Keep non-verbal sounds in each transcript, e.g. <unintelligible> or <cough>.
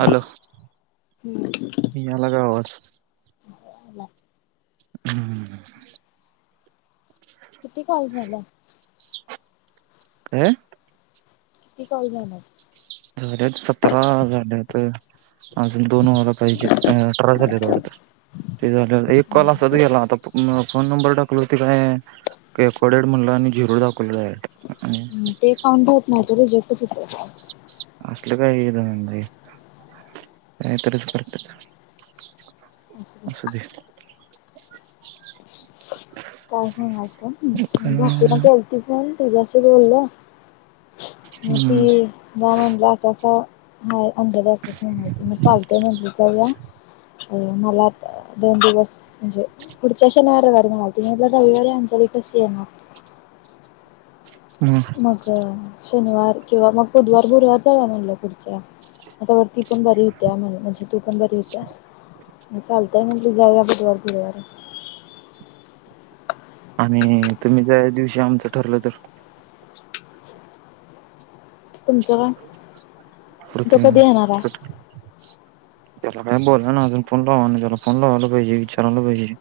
Hello यालागा आवाज ला हम् किती काॉल झालं अं किती काल जाणार झाल्यात सतरा झाल्यात अजून दोन वाला पाहिजे झाले थड ते झा एक वाला असच गेला आता फोन नंबर टाकला ते काय रेकॉर्डेड म्हणलं आणि झिरू दाखवलंडायरेक्ट ते काउंट होत नाहीत रिझलट फुट असल काही म्ह काही तच करत अस असध काय सांगाल का बाकी ना काय कती प तच्याशी बोलल हम्म, ती गावणला अस असा नाही अंध असच नाही माहिती मग चालतय म्हज जा अ म दन दिवस म्हणजे कढचन वर कार्य तला रविवारी अंजलीिक श येणार. मग शनिवार किंवा मग बुधवार बुरुवार जाऊ म्हणलं पुुढच्या आता ती पण बरी होत्या म्हण म्हणजे तू पण बरी होत्या चालत. त्या म्हणली जाया बुटवारद्वारे आणि तुम्ही ज दिवशी आमचं ठरलं तर तुमचं काय? तो प्रती कधी येणार आहे त्याला काय बोलला ना अजून फोन लावा ना त्याला फोन लावायला पाहिजे विचारायला पाहिजे.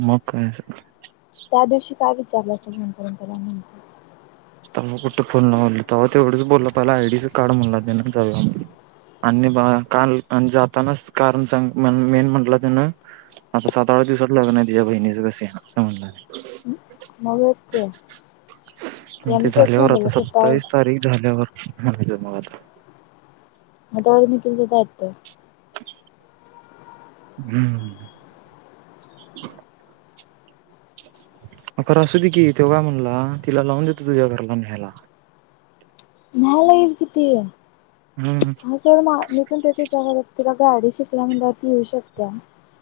मग काय? त्या दिवशी काय विचारलं असं म्हण परंपरा तव्हा कुठे फोन लावोलला तेव्हा तेवढंच बोलला पहिला आयडीच कार्ड म्हणला देणार जावू या म्हणून. आणि बा का जातानाच कारण सांग मेन म्हटलं तन आता साता आठ दिवसात लग्न आहे तिच्या बहिणीच कस मग हेच की तुला मी ते तेच झाल्यावर म्हणलेलं आता सत्तावीस तारीख झाल्यावर मग आता. <unintelligible> हम्म. <unintelligible> अ खर असू दे की तेवघा म्हणला तिला लावून देतो तुझ्या घराला न्यायला? न्यायला येईल कि ती हम्म हा सर म मी पण तेच विचारलोय. तुला गाडी शिकल्या मम्हणजे ती येऊ शकतिया.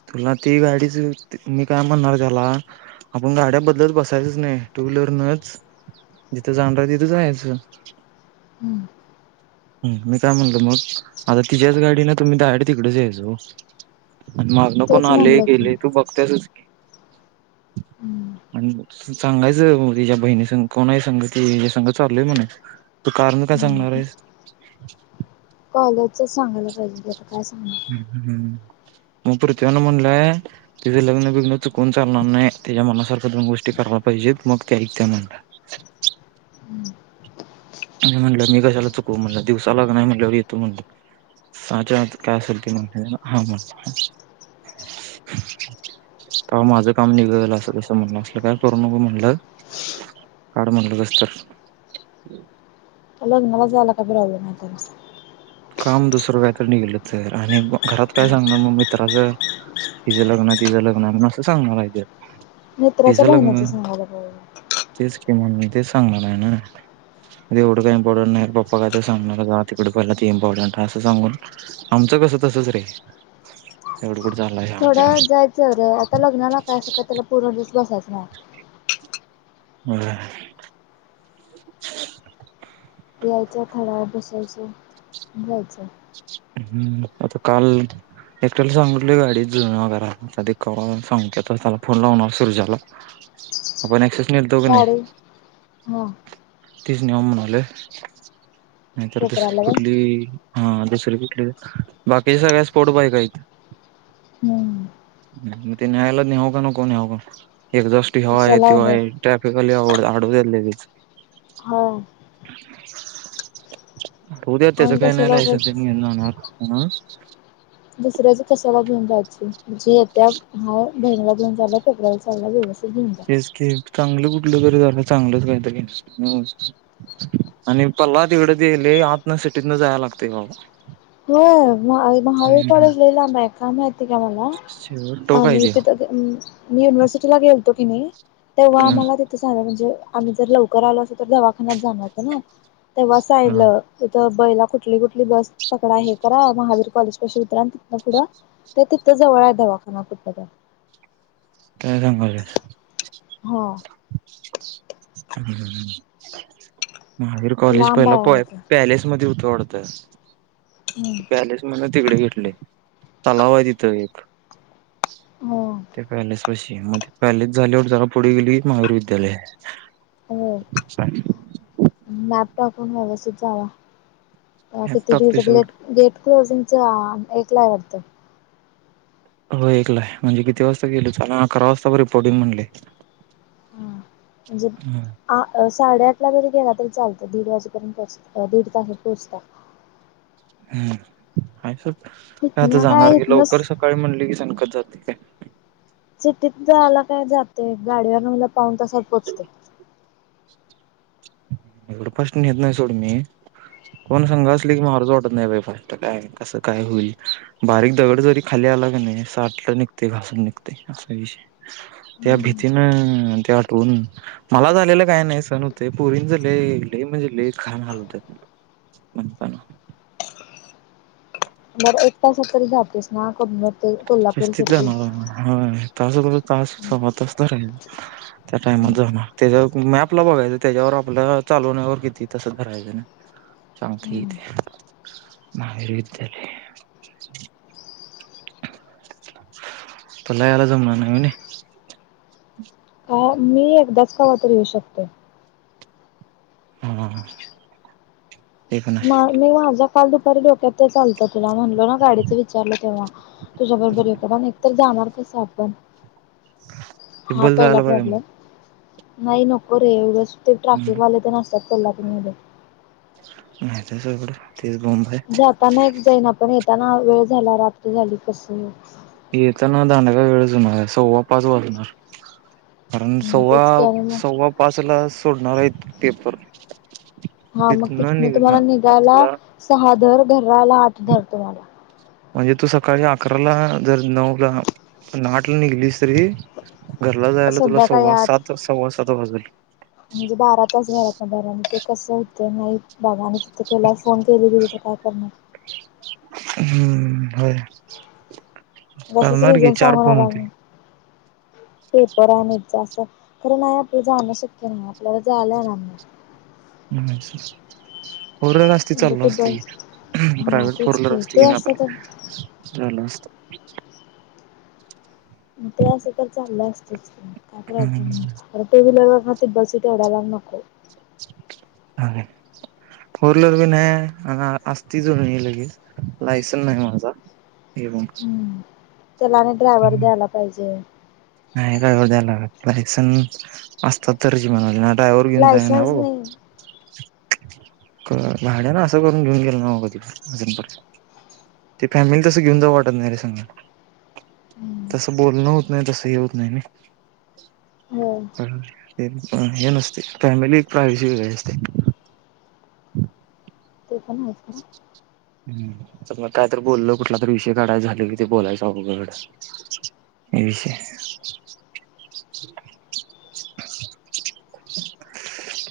तुला ती गाडीच मी काय म्हणणार त्याला आपण गाड्या बदलत बसायचंच नाही. टू व्हीलर नच जिथं जाणार तिथं जायाचं. ह मी काय म्हणलो मग आता तिच्याच गाडी ना तुम्ही डायरेक्ट तिकडेच यायच ओ. आणि मागणं कोण तेच आले म्हणलं की गेले तू बघतासच की? आणि सांगायचं तेच्या बहिणी संग कोण आहे तेच्या संग चालोय मम्हणायचं. तू कारण काय सांगणार आहेस? कॉलेजच सांगायला पाहिजे. काय हम् हम हम्. मग पृथ्वीं न म्हणलंय तिझं लग्न बिघ्न चुकून चालणार नाही तिच्या मनासारख दोन गोष्टी करायला पैसे मग ते एकनात. सांगणार आणि म्हणलं मी कशाला चुकू म्हणलं दिवसा लग्न नाही म्हटलं ए येतो म्हणल. साहाच्या आत काय असल ते म्हणल हा म्हटल. कवा माझं काम निघतलं असं कस म्हणण असल काय करू नको म्हणलं काड म्हणलं कस तर. लग्नाला जायला काही प्रॉब्लेम नाही त्या काम दुसरं काहीत नि गेलं तर आणि घरात काय सांगणार मग मित्राचं तिझं लग्न तिझं लग्न म्हणून असं सांगणार आहे. मित्राच्या तिचं बहिण्याच सांगायला पाहिजे. म्हण ते सांगणार आहे ना एवढं काही इम्पॉर्टंट नाही पप्पा काय सांगणार जा तीकडे पहिला इम्पॉर्टंट असं सांगून आमचं कसं तसच रे कुठं चाललाय थोडं वेळ सांग जायचं अ रे आता लग्नाला काय असं का त्याला पूर्ण दिस बसायचं नाही. हम. यायचं थोडा वेळ बसायचं जायचं. हम्म आता काल एकट्या सांगीतलो गाडीत जुळणा कराय थोड्या वेळाने सांगतो फोन लावणार सुरजा ला. <unintelligible> गाडी ह. तीच निउया म्हणाले नाहीतर दुसरी पेपराला व्हय कुठली हास दुसरी कुठली बाकीच्या सगळ्या स्पोर्ट बाईक हाईत. हम्म. म ते न्यायला नेऊ का नको नेऊ का नको. कशाला उगाच <unintelligible> ट्रॅफिक वाले <unintelligible> लगेच. हा होवू द्या त्याचं आणि काय नाही कशाला लायसन तेन. उगाच मार खाणार. दुसऱ्याच कशाला घेऊन जायचं. जे येत्या हाय बहिणीला घेऊन चालाय पेपरला चालाय तेच की चांगलं कुठलं तरी झालं चांगलंच काहीतरी हं आणि पल्ला तिकडं ते ते आतन सिटीतंन जाया लागतंय बाबा. होय. महावी महावीर हम्म कॉलेज लय लांब आहे, काय माहित ते काय मला शेवट टोक आहे आम्ही तिथ त्यो गे अं मी युनिव्हर्सिटीला गेलतो की नाही तेव्हा हं आम्हाला तिथं सांगाय म्हणजे आम्ही जर लवकर आलो असतो तर दवाखान्यात जाणार होतो ना तेव्हा हा सांगितलं तिथं पहिला कुठली कुठली बस पकडा हे करा महावीर कॉलेज पाशी उतरा आणि तिथनं पुढं त्या तिथं जवळ आहे दवाखाना कुठला तर? काय सांगाल्यास? हा महावीर कॉलेज लांब पहिला आहे पॉय म्हणजे पॅलेस मध्ये होत. तोडत. पॅलेस म्हण तिकडे घेतलंय. तलाव आहे तिथं एक हो. त्या पॅलेस पाशी मध्ये पॅलेस झाल्यावर जरा पुढे गेलीस महावीर विद्यालय हो आहे. <unintelligible> मॅप टाकून व्यवस्थित जावा किती लॅपटॉप दिवस एपिसोड ग्लेट गेट क्लोजिंग च आ ऐकलाय वाटतं? हो एकला होय म्हणजे किती वाजता गेलो चाललं अकरा वाजता पर्यंत रिपोर्टिंग म्हंटलंय. हा म्हणजे आ अस साडेआठला जरी गेला तरी चालतं दीड वाजेपर्यंत पोहोच अ दीड तासात पोहोचता. हम्म. नाही सोड काय आता हितन काय जाणार की हितन लवकर सकाळी म्हणली की सका बस जातय काय? सिटीत जायला काय जातंय गाडीवरन म्हंटल की पाऊन तासात पोहोचतंय. एवढ फास्ट न्हेत नाही सोड मी. कोण संग असलं की मारूच वाटत नाही बाई, फास्ट काय कसं काय होईल बारीक दगड जरी खाली आला कि नाही अस सालट निघतय, घासून निघतय असा विषय आहे. त्या भीतीन त्या तून मला झालेलं काय नाही सहन होत. ते पोरींच लय लय म्हणजे लय घाण हालत्यात म्हणताना. बरं एक तासात तरी जातोयस ना? क शिस्तीत जाणार आहे मी हळूहळू तास, तास सव्वा तास धरायचं. त्या टाइमात जाणार त्याच्यावर मॅपला बघायचं त्याच्यावर आपल्या चालवण्यावर किती तासात धरायचं नाही. सांगतय की ते महावीर विद्यालय. तुला यायला जमणार नाही होयनी. काय मी एकदाच कवातर येऊ शकतोय. हा हा हा. मा मी माझ्या काल दुपारी डोक्यात तेचं आलत. तुला म्हणलो ना गाडीच विचारलं, तेव्हा तुझ्या बरोबर येऊ काय कारण एक तर जाणार कसं आपण ते हा बल पहिला जायला पाहिजे प्रॉब्लेम. नाही नको रे उगच ते ट्रॅफिक मग वाले तेन असत्यात कोल्हापूरमध्ये. त्याशिवाय कुठं? जाताना एक जाईन आपण येताना वेळ झाला रात्र झाली कसं याच. येताना दांडगा वेळच होणार आहे सव्वा पाच वाजणार. कारण सव्वा, तेच की आणि मग सव्वा पाचला सोडणार आहेत पेपर. हा मग तिथनं तिथन तुम्हाला निघणार निघायला पाचला सहा धर घरला यायला आठ धर तुम्हाला. म्हणजे तू सकाळी अकराला जर नऊला आठला निघलीस तरी घरला जायला तुला संध्याकाळी सव्वा आठ सात सव्वा सात वाजल. म्हणजे बारा तास घरातन बाहेर राहणार. ते कसं होतंय नाही बाबा आणि ती तुला फोन केली बिली तर काय करणार. हम्म, होय. तसच करणार की रिझन चार फोन सांगणारला होतील. पेपर आणि जा अस- खर नाही आपलं जाणं शक्य नाही आपल्याला जालं आहे ना? हम फोर व्हीलर असती म्हणजे चाल ते असत बस की हा प्रायव्हेट फोर तेच व्हीलर असते की ते नाही असतं तर आपला चाल असत. <unintelligible> मग ते असं तर चाललं असतचय काय प्रॉब्लेम नव्हता <unintelligible> ह तिकडच केवढ्या लांब नको? हाय फोर व्हीलर बी नाही आहे असती ये लगेच लायसन नाही माझा. ए त्यालाने ड्रायव्हर द्यायला पाहिजे नाही का <unintelligible> ड्रायवर घेऊन जा आहे ना लायसन्स हो नाही क भाड्या न असं करून घेऊन गेलं नाव कधी अजूनपर्यंत ते फॅमिली तसं घेऊन जाऊ वाटत नाही रे सांग हम्म. तसं बोलणं होत नाही तस? ते होत नाही? होय <unintelligible> हे नसते फॅमिली पायजेल असते ते पण आहेस ना. हम्म चल मग काय तर बोलल कुठला तरी विषय काढाय झाले क ते बोलायचं अवघड काय विषय?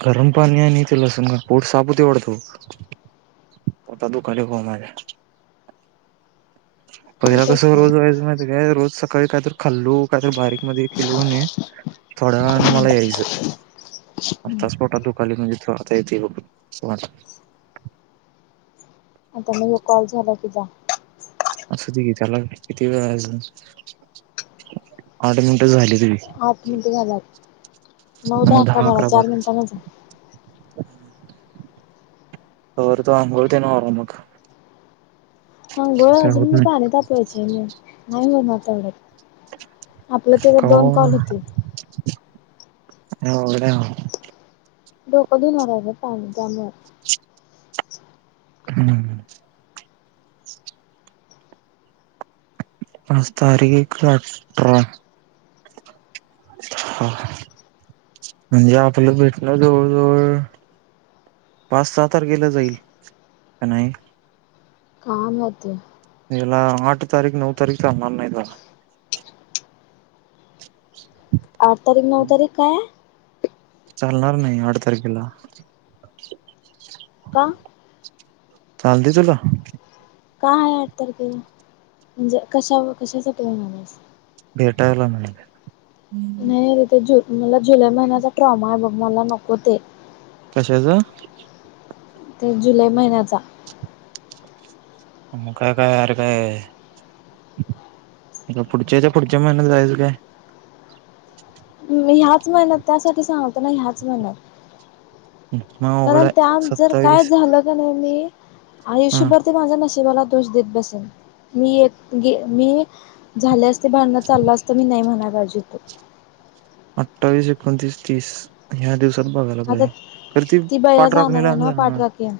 गरम पाणी आहे त लसण पोट साप <unintelligible> होता दुकाने ग माझ पहिला होतच कसं नाही. रोज व्हायचं माहितिय का रोज का काहीत खाल्लू काहीत बारीक मध्ये खालो. थोडा न मला यायचं? आताच पोटात दुखली <unintelligible> आताय येत बघ <unintelligible> आता म कॉल झाला तिजा? असुदे किती वेळ आठ मिनिट झाली? आठ मिनिट झालात नऊ दहा अकरा बारा चार मिनटांन जा त्यावर तर आघळ ते ना आ मग हां अंघोळ काय अजून होत मी नाही पाणी तापवायचे मी नाही होणार तेवढ्यात आपलं तर दोन कवा कॉल होतील <unintelligible> डोकं <unintelligible> पाणी त्यामुळे हम आज तारिख अठरा. ह म्हणजे आपलं भेटन म्हणजे जवळ जवळ. पाच सहा तारखेला जाईल का नाही. हा म ते येला आठ तारीख नऊ तारीख चालणार नाही त्याला आठ तारीख नऊ तारीख काय आहे? चालणार नाही आठ तारखेला? का चालतय तुला? काय आत के म्हणजे कशा कशाच करून आलायस. <unintelligible> नाही तिथ जु मला जुलै महिन्याचा ट्रॉमा आहे बघ मला नको ते कशाच ते जुलै महिन्याचा. म काय काय यार काय पुढच्याच्या पुढच्या महिन्यात जायचं काय? मी ह्याच महिन्यात त्यासाठी सांगतो होतो ना ह्याच महिन्यात मग अवघड कारण त्या आहे जर काय सत्तावीस झालं क नाही मी हा आयुष्यभर ते माझ्या न ते मला दोष देत बसेलं मी एक मी झाल्यास भांडण चाललं असत मी नाही म्हणाय पाहिजे होतं. अठ्ठावीस, एकोणतीस, तीस ह्या दिवस बघायला आता पाहिजे. कारण ती बया पाठराखणी जाणार आहे लांब झाली ना. पाठराखीण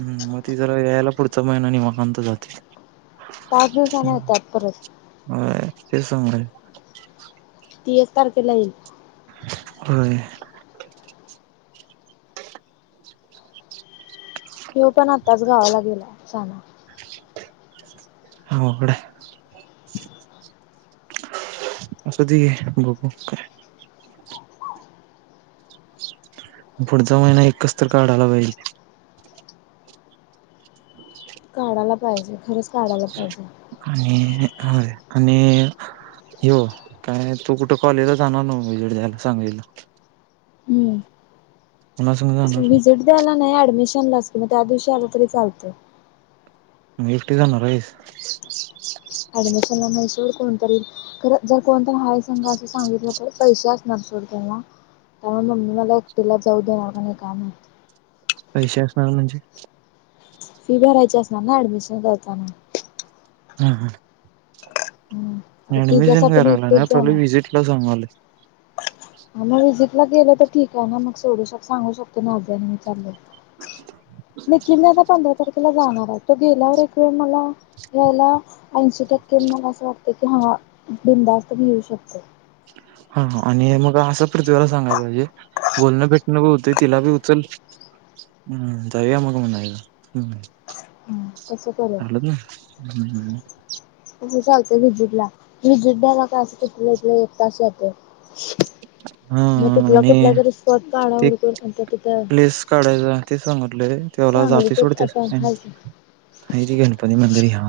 हं मग ती जरा यायला पुढचा महिना निवांत जाते. पाच दिवसान येतात परत. ते सांगाय ती एक तारखेला येईल. होय. ह्यो पण आताच गावाला गेलाय शाना. अवघड हाय. असु दे घे बघू मग काय. पुढचा महिना एकच तर काढाला पाहिजे. <inaudible> काढायला पाहिजे. खरच आणि हा आणि हो काय तो कुठे कॉलेला जाणार नव्हं विजिट द्यायला सांगलीला. कुणासंग जाणार विजिट द्यायला नाही ऍडमिशनलाच की मग त्या दिवशी आल तरी चालतंय. मग एकटी जाणार हाईस? ऍडमिशनला नाही सोड कोणतरी यील. खर जर कोणतय हाय संघ असं सांगितलं तर पैसे असणार सोड त्यांना. त्यामुळे मम्मी मला एकटीलावर जाऊ देणार का नाही काय माहित. पैसे असणार म्हणजे? फी भरायची असणार ना ऍडमिशन करताना. हम्म, हम्म. हम्म आता अऍडमिशन तिच्यासाठी मी कराला नाय एकटीच पण विजिटला जाऊन आलोय. हा मग विजिटला गेलं तर ठीक आहे. मग सोडू शक सांगू शकतोय ना <unintelligible> आणि मी चाललोय. नई किल्या तर पंधरा तारखेला जाणार आहे. तो गेल्यावर एक वेळ मला यायला ऐंशी टक्के मग असं वाटतं हा बिंदास्त घेऊ शकतो. <inaudible> हा आणि मग असं पृथ्वीला सांगायला पाहिजे. बोलणं भेटणं बी होतंय तिला बी उचल हम्म जाऊया मग म्हणायचं, हम्म. तसं करूया. हम्म, हम्म, हम्म. चालतंय विजिटला. विजिट द्यायला काय असं लई तर लई एक तास जातोय. <inaudible> हा मग तिथला आणि कुठला तरी स्पॉट काढा ते हुडकून आणि तो तिथं प्लेस काढायचा ते सांगितलोय. तेव्हाला जातोय सांगलीत सोड एक ते. आता हय हाय की ना <unintelligible> गणपती मंदिर ह